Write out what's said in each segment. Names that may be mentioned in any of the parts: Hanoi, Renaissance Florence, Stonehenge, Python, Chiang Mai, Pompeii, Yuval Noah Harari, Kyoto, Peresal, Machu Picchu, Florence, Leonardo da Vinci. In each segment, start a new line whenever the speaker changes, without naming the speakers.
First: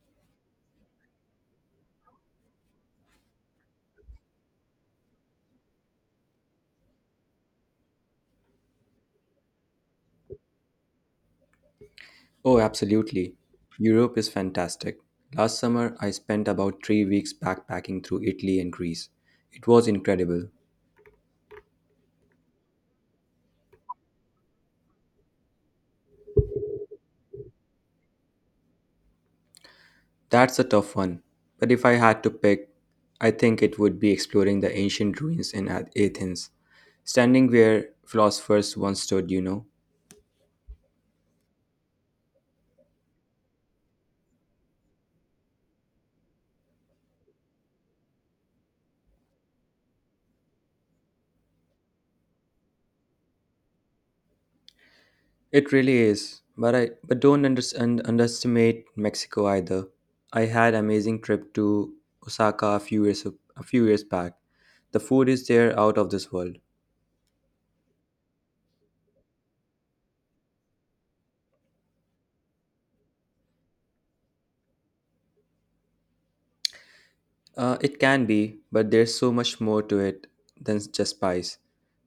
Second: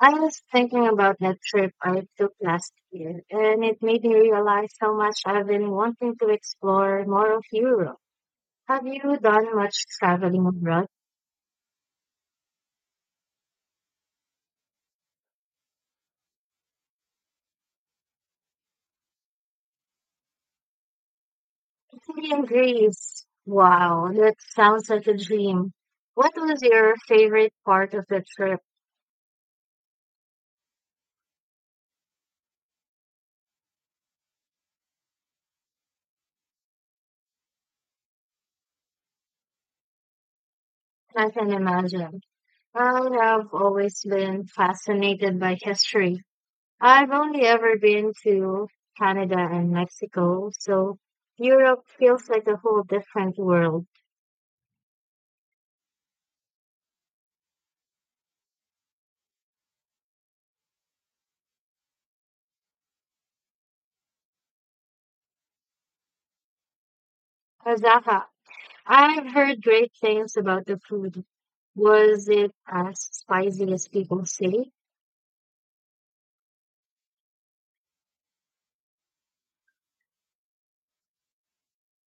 I was thinking about that trip I took last year, and it made me realize how much I've been wanting to explore more of Europe. Have you done much traveling abroad?
Oh, absolutely. Europe is fantastic. Last summer, I spent about 3 weeks backpacking through Italy and Greece. It was incredible.
Italy and Greece. Wow, that sounds like a dream. What was your favorite part of the trip?
That's a tough one, but if I had to pick, I think it would be exploring the ancient ruins in Athens, standing where philosophers once stood.
I can imagine. I have always been fascinated by history. I've only ever been to Canada and Mexico, so Europe feels like a whole different world.
It really is. But don't underestimate Mexico either. I had amazing trip to Osaka a few years back. The food is there out of this world.
Osaka. I've heard great things about the food. Was it as spicy as people say?
It can be, but there's so much more to it than just pies.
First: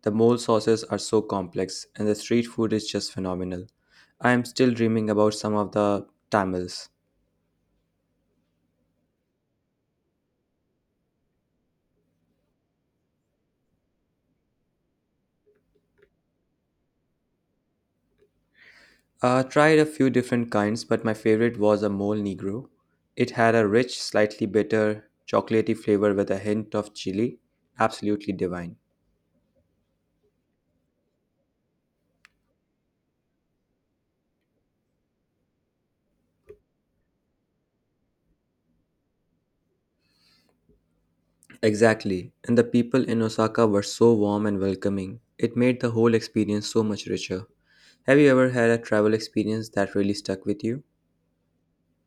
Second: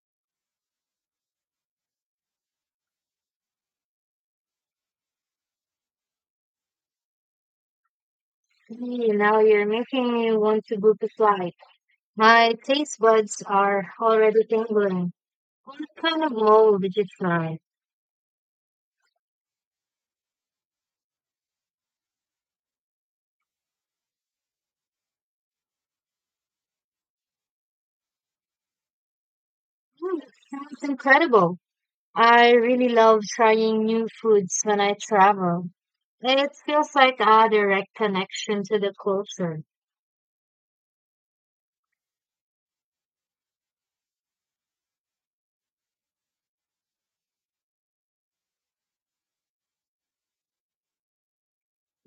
The mole sauces are so complex, and the street food is just phenomenal. I am still dreaming about some of the tamales.
Gee, now you're making me want to book a flight. My taste buds are already tingling. What kind of mole did you try?
I tried a few different kinds, but my favorite was a mole negro. It had a rich, slightly bitter, chocolatey flavor with a hint of chili. Absolutely divine.
Hmm, sounds incredible. I really love trying new foods when I travel. It feels like a direct connection to the culture.
Exactly, and the people in Osaka were so warm and welcoming. It made the whole experience so much richer. Have you ever had a travel experience that really stuck with you?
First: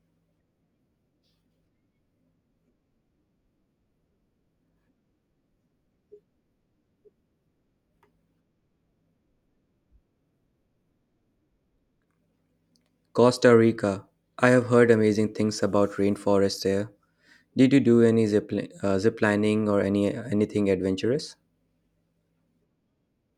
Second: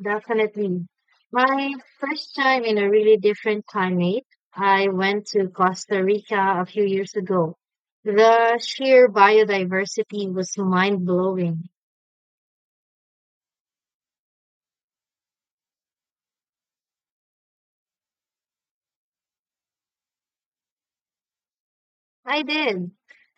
Definitely. My first time in a really different climate, I went to Costa Rica a few years ago. The sheer biodiversity was mind-blowing.
Costa Rica. I have heard amazing things about rainforests there. Did you do any zip lining or anything adventurous?
I did.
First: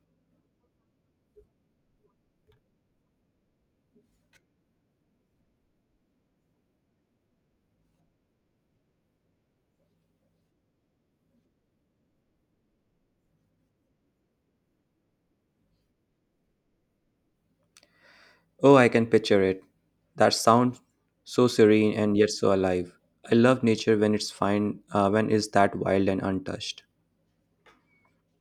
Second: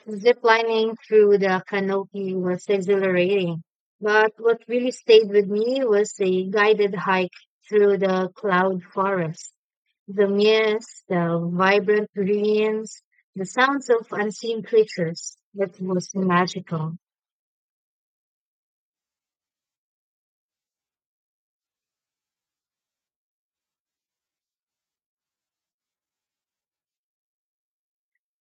Ziplining through the canopy was exhilarating. But what really stayed with me was a guided hike through the cloud forest. The mist, the vibrant greens, the sounds of unseen creatures. It was magical.
Oh, I can picture it. That sounds so serene and yet so alive. I love nature when it's that wild and untouched.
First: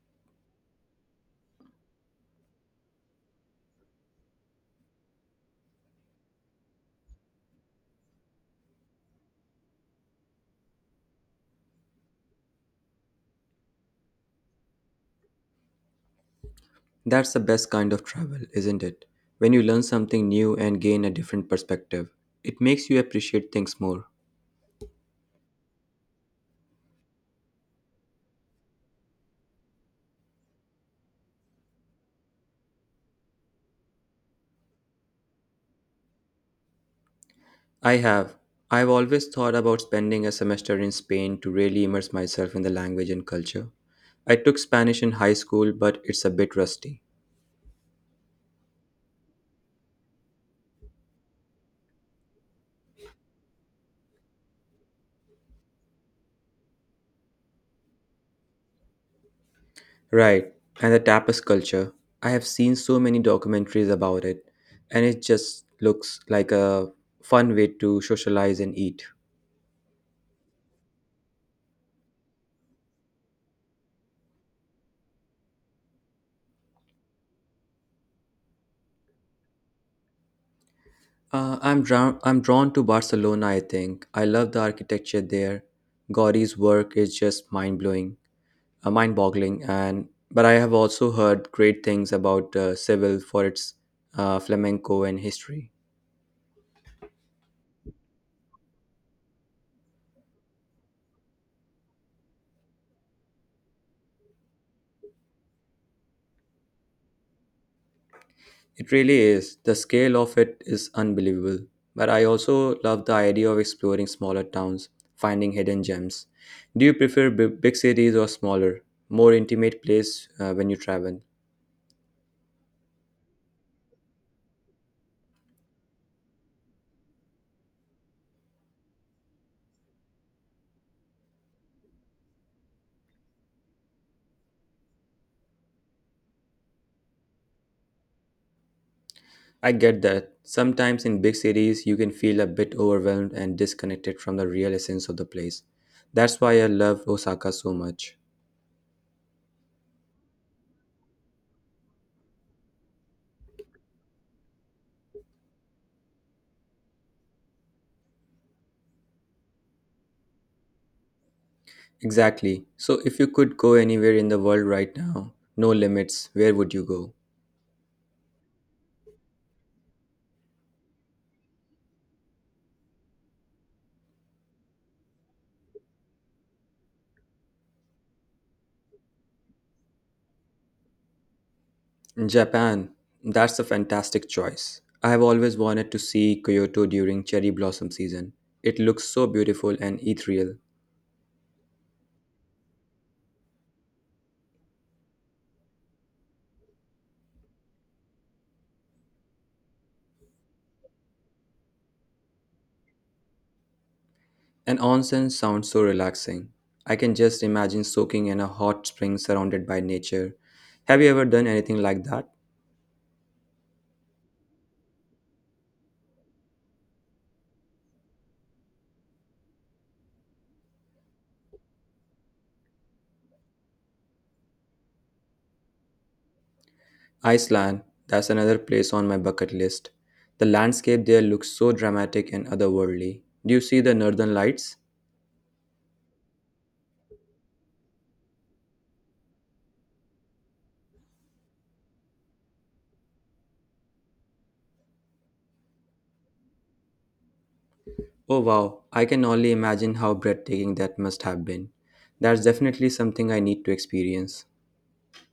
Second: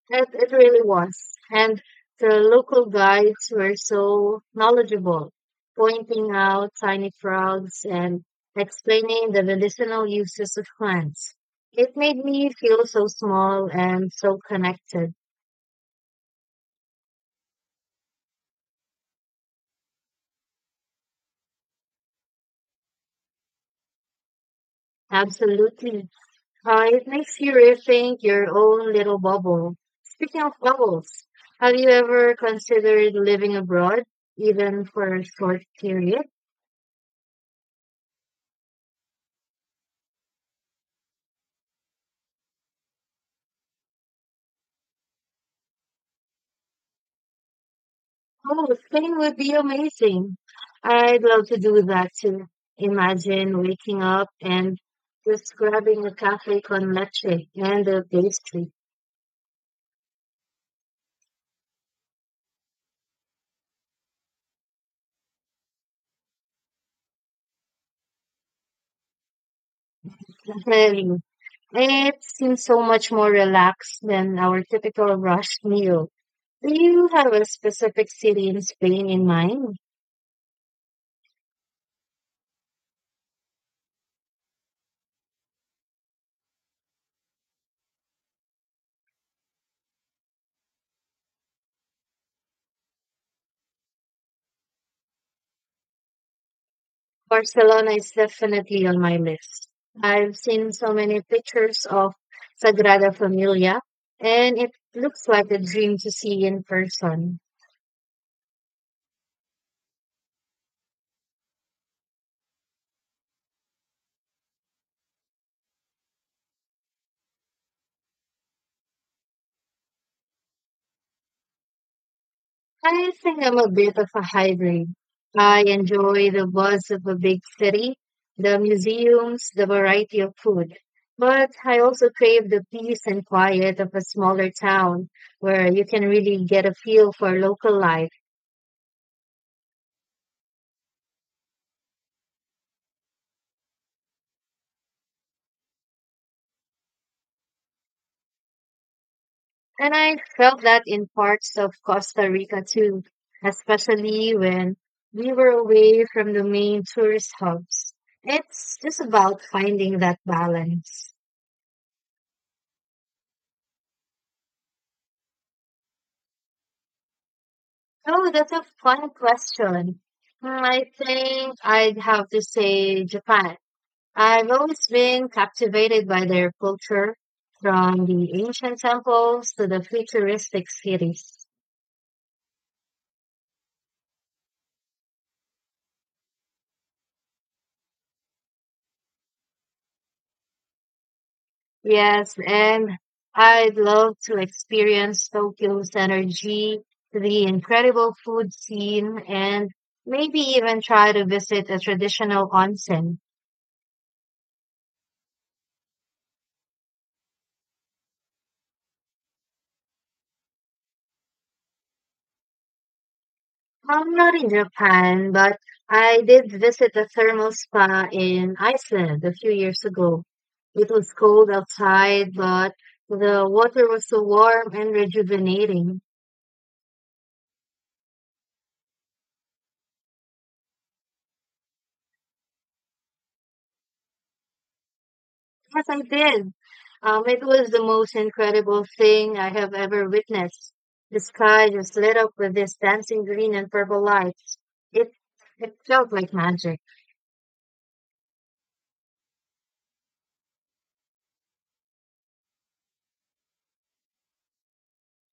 It really was. And the local guides were so knowledgeable, pointing out tiny frogs and explaining the medicinal uses of plants. It made me feel so small and so connected.
That's the best kind of travel, isn't it? When you learn something new and gain a different perspective, it makes you appreciate things more.
Absolutely. It makes you rethink your own little bubble. Speaking of bubbles, have you ever considered living abroad, even for a short period?
I have. I've always thought about spending a semester in Spain to really immerse myself in the language and culture. I took Spanish in high school, but it's a bit rusty.
Oh, Spain would be amazing. I'd love to do that too. Imagine waking up and just grabbing a cafe con leche and a pastry.
Right, and the tapas culture. I have seen so many documentaries about it, and it just looks like a fun way to socialize and eat.
I mean, it seems so much more relaxed than our typical rushed meal. Do you have a specific city in Spain in mind?
I'm drawn to Barcelona. I think I love the architecture there. Gaudí's work is just mind blowing, mind-boggling. And but I have also heard great things about Seville for its flamenco and history.
Barcelona is definitely on my list. I've seen so many pictures of Sagrada Familia, and it looks like a dream to see in person.
It really is. The scale of it is unbelievable, but I also love the idea of exploring smaller towns, finding hidden gems. Do you prefer big cities or smaller, more intimate place when you travel?
I think I'm a bit of a hybrid. I enjoy the buzz of a big city, the museums, the variety of food. But I also crave the peace and quiet of a smaller town where you can really get a feel for local life.
I get that. Sometimes in big cities you can feel a bit overwhelmed and disconnected from the real essence of the place. That's why I love Osaka so much.
And I felt that in parts of Costa Rica too, especially when we were away from the main tourist hubs. It's just about finding that balance.
Exactly. So, if you could go anywhere in the world right now, no limits, where would you go?
Oh, that's a fun question. Hmm, I think I'd have to say Japan. I've always been captivated by their culture, from the ancient temples to the futuristic cities.
Japan. That's a fantastic choice. I have always wanted to see Kyoto during cherry blossom season. It looks so beautiful and ethereal.
Yes, and I'd love to experience Tokyo's energy, the incredible food scene, and maybe even try to visit a traditional onsen.
And onsen sounds so relaxing. I can just imagine soaking in a hot spring surrounded by nature. Have you ever done anything like that?
I'm not in Japan, but I did visit a thermal spa in Iceland a few years ago. It was cold outside, but the water was so warm and rejuvenating.
Iceland. That's another place on my bucket list. The landscape there looks so dramatic and otherworldly. Do you see the northern lights?
Yes, I did. It was the most incredible thing I have ever witnessed. The sky just lit up with this dancing green and purple lights. It it felt like magic.
Oh wow, I can only imagine how breathtaking that must have been. That's definitely something I need to experience.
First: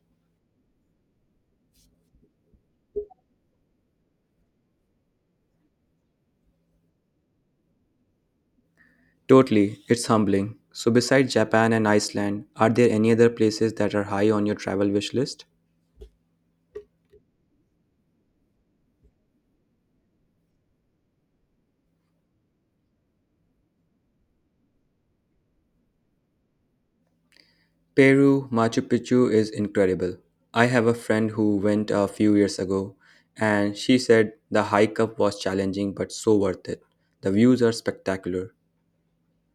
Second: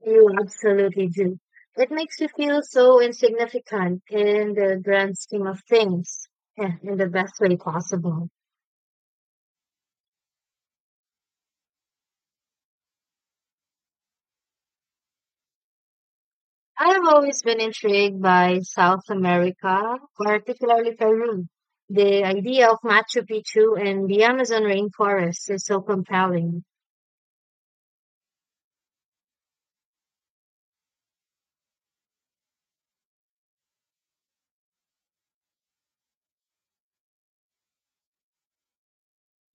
You absolutely do. It makes you feel so insignificant in the grand scheme of things, in the best way possible.
Totally, it's humbling. So, besides Japan and Iceland, are there any other places that are high on your travel wish list?
I have always been intrigued by South America, particularly Peru. The idea of Machu Picchu and the Amazon rainforest is so compelling.
Peru, Machu Picchu is incredible. I have a friend who went a few years ago, and she said the hike up was challenging but so worth it. The views are spectacular.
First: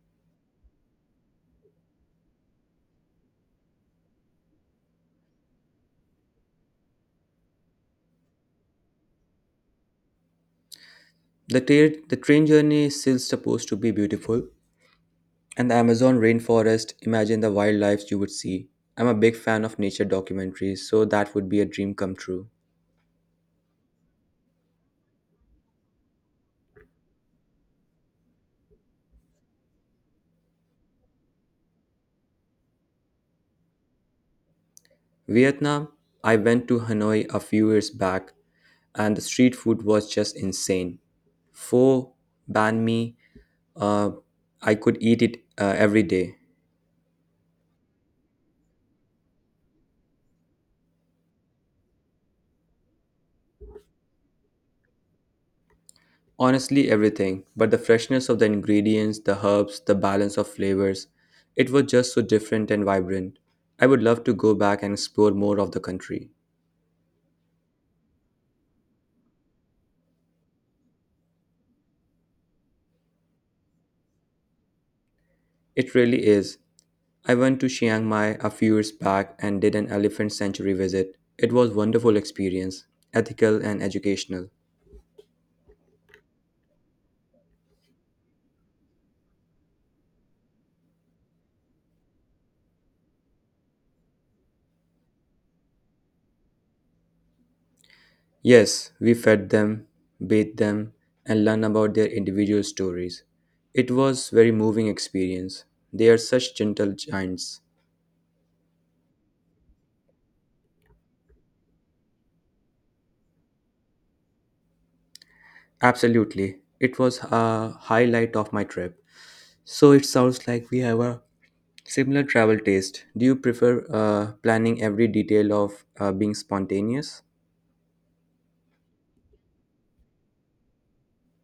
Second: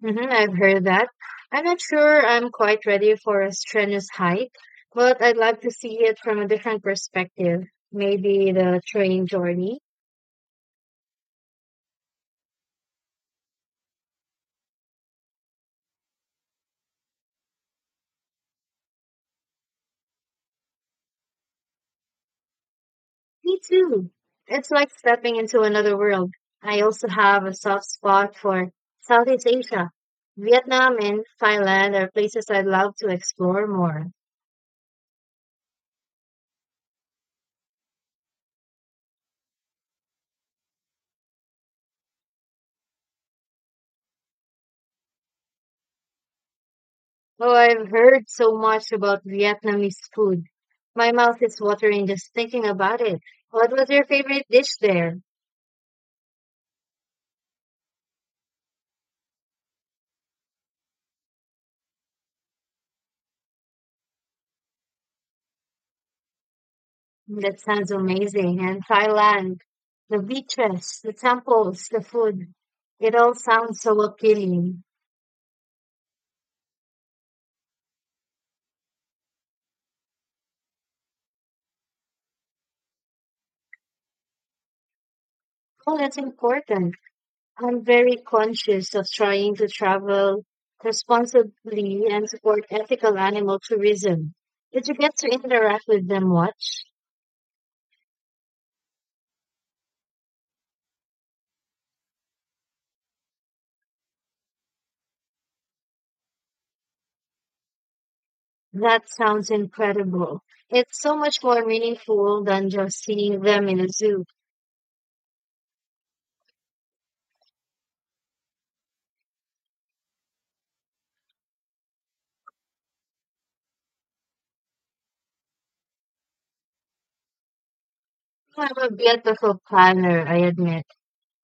I've heard that. I'm not sure I'm quite ready for a strenuous hike, but I'd like to see it from a different perspective. Maybe the train journey.
The train journey is still supposed to be beautiful, and the Amazon rainforest, imagine the wildlife you would see. I'm a big fan of nature documentaries, so that would be a dream come true.
Me too. It's like stepping into another world. I also have a soft spot for Southeast Asia. Vietnam and Thailand are places I'd love to explore more.
Vietnam, I went to Hanoi a few years back, and the street food was just insane. Pho, banh mi, uh, I could eat it every day.
Oh, I've heard so much about Vietnamese food. My mouth is watering just thinking about it. What was your favorite dish there?
Honestly, everything, but the freshness of the ingredients, the herbs, the balance of flavors, it was just so different and vibrant. I would love to go back and explore more of the country.
That sounds amazing. And Thailand, the beaches, the temples, the food. It all sounds so appealing.
It really is. I went to Chiang Mai a few years back and did an elephant sanctuary visit. It was wonderful experience, ethical and educational.
Oh, that's important. I'm very conscious of trying to travel responsibly and support ethical animal tourism. Did you get to interact with them much?
Yes, we fed them, bathed them, and learned about their individual stories. It was very moving experience. They are such gentle giants.
That sounds incredible. It's so much more meaningful than just seeing them in a zoo.
Absolutely. It was a highlight of my trip. So it sounds like we have a similar travel taste. Do you prefer planning every detail of being spontaneous?
I'm a bit of a planner, I admit.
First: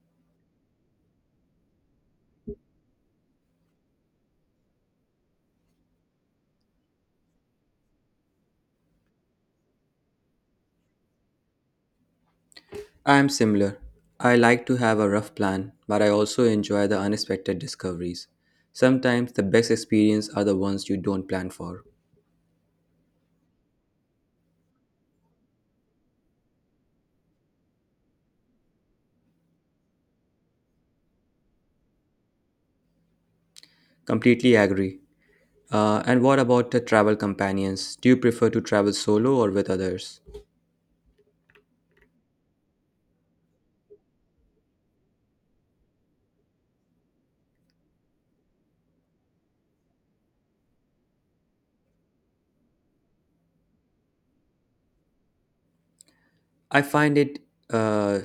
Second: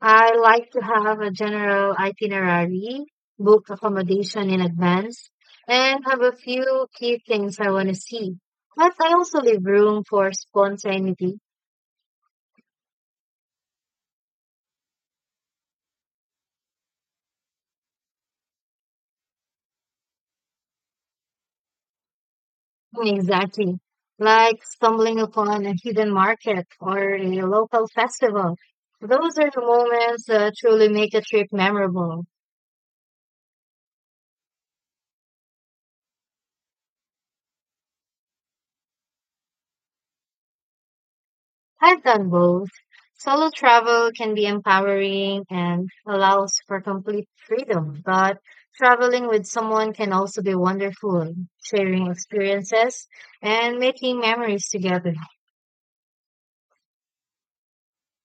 I like to have a general itinerary, book accommodation in advance, and have a few key things I want to see. But I also leave room for spontaneity.
I'm similar. I like to have a rough plan, but I also enjoy the unexpected discoveries. Sometimes the best experience are the ones you don't plan for.
Exactly. Like stumbling upon a hidden market or a local festival. Those are the moments that truly make a trip memorable.
Completely agree. And what about the travel companions? Do you prefer to travel solo or with others?
I've done both. Solo travel can be empowering and allows for complete freedom, but traveling with someone can also be wonderful, sharing experiences and making memories together.
I find it uh,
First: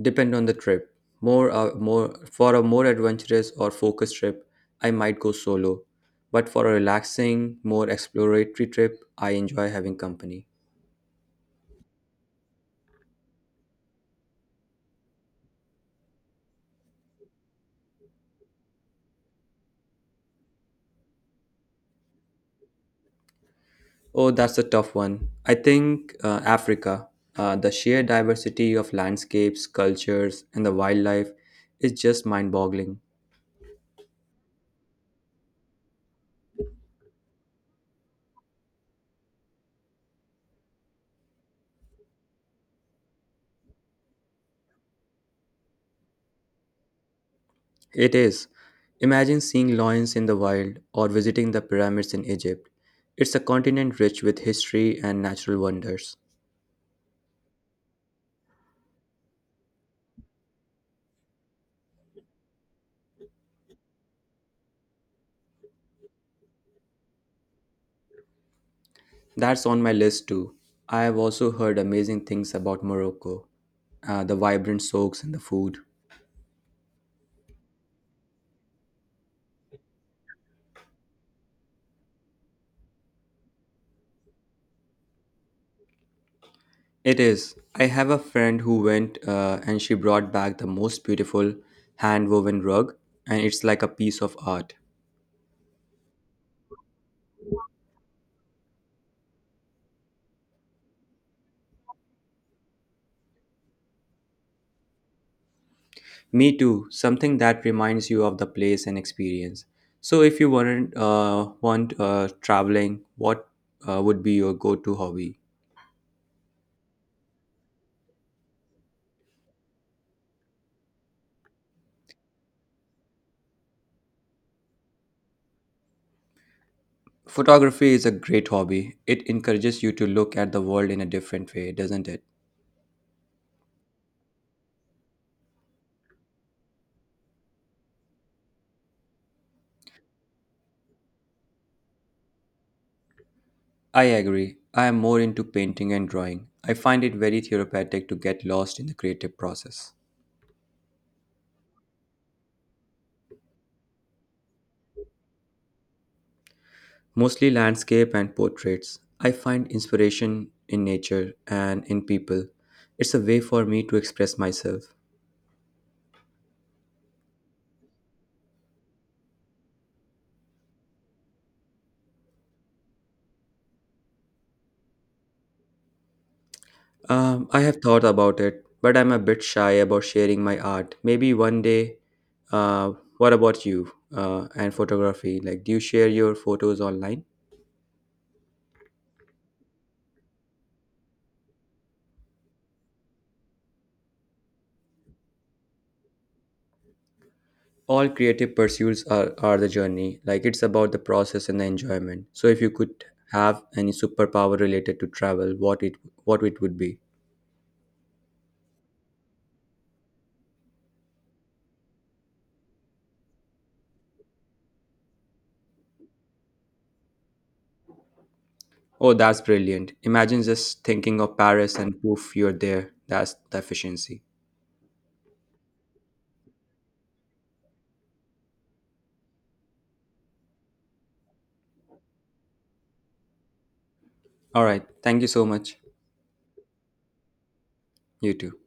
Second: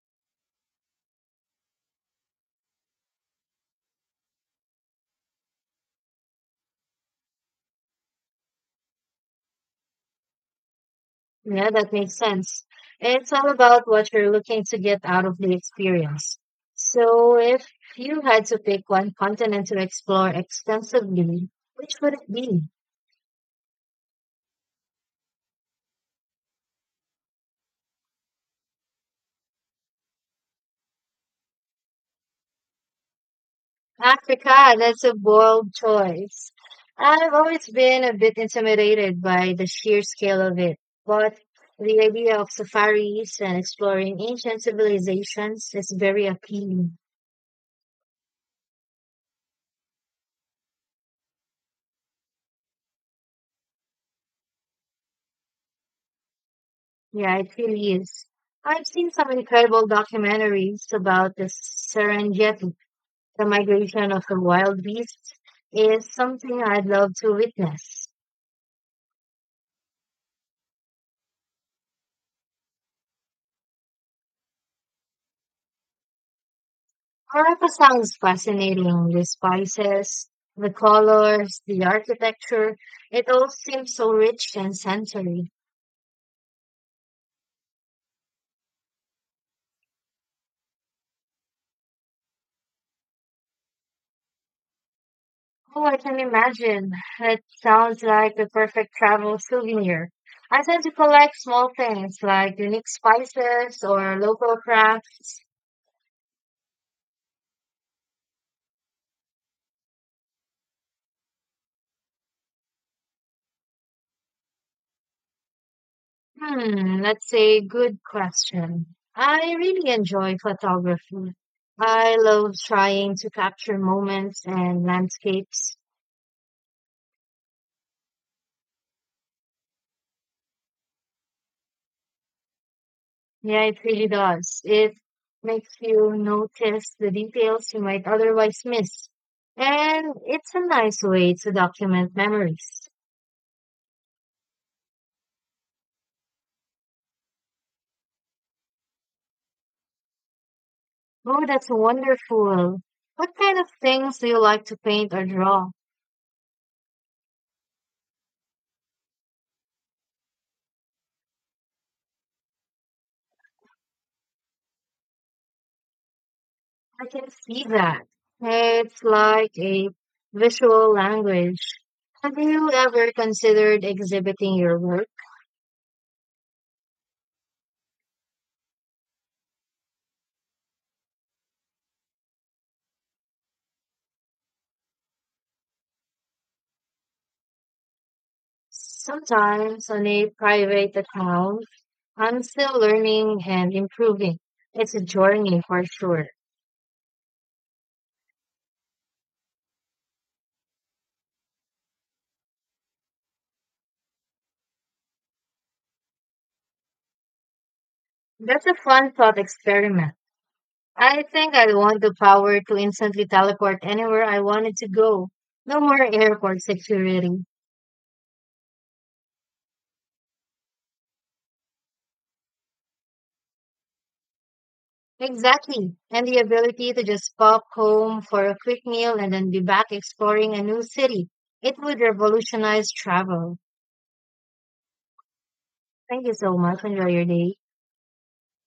depend on the trip. More for a more adventurous or focused trip, I might go solo. But for a relaxing, more exploratory trip, I enjoy having company.
Yeah, that makes sense. It's all about what you're looking to get out of the experience. So, if you had to pick one continent to explore extensively, which would it be?
Oh, that's a tough one. I think Africa, the sheer diversity of landscapes, cultures, and the wildlife is just mind boggling.
Africa, that's a bold choice. I've always been a bit intimidated by the sheer scale of it, but the idea of safaris and exploring ancient civilizations is very appealing.
It is. Imagine seeing lions in the wild or visiting the pyramids in Egypt. It's a continent rich with history and natural wonders.
Yeah, it really is. I've seen some incredible documentaries about the Serengeti. The migration of the wild beasts is something I'd love to witness.
That's on my list too. I have also heard amazing things about Morocco, the vibrant souks and the food.
Harappa sounds fascinating. The spices, the colors, the architecture, it all seems so rich and sensory.
It is. I have a friend who went and she brought back the most beautiful hand woven rug, and it's like a piece of art.
Oh, I can imagine. It sounds like the perfect travel souvenir. I tend to collect small things like unique spices or local crafts.
Me too, something that reminds you of the place and experience. So, if you weren't want traveling, what would be your go to hobby?
Hmm, that's a good question. I really enjoy photography. I love trying to capture moments and landscapes.
Photography is a great hobby. It encourages you to look at the world in a different way, doesn't it?
Yeah, it really does. It makes you notice the details you might otherwise miss. And it's a nice way to document memories.
I agree. I am more into painting and drawing. I find it very therapeutic to get lost in the creative process.
Oh, that's wonderful. What kind of things do you like to paint or draw?
Mostly landscape and portraits. I find inspiration in nature and in people. It's a way for me to express myself.
I can see that. It's like a visual language. Have you ever considered exhibiting your work?
I have thought about it, but I'm a bit shy about sharing my art. Maybe one day. What about you and photography? Like, do you share your photos online?
Sometimes on a private account, I'm still learning and improving. It's a journey for sure.
All creative pursuits are the journey. Like, it's about the process and the enjoyment. So, if you could have any superpower related to travel, what it would be?
That's a fun thought experiment. I think I want the power to instantly teleport anywhere I wanted to go. No more airport security.
Oh, that's brilliant. Imagine just thinking of Paris and poof, you're there. That's the efficiency.
Exactly. And the ability to just pop home for a quick meal and then be back exploring a new city. It would revolutionize travel.
All right. Thank you so much.
Thank you so much. Enjoy your day.
You too.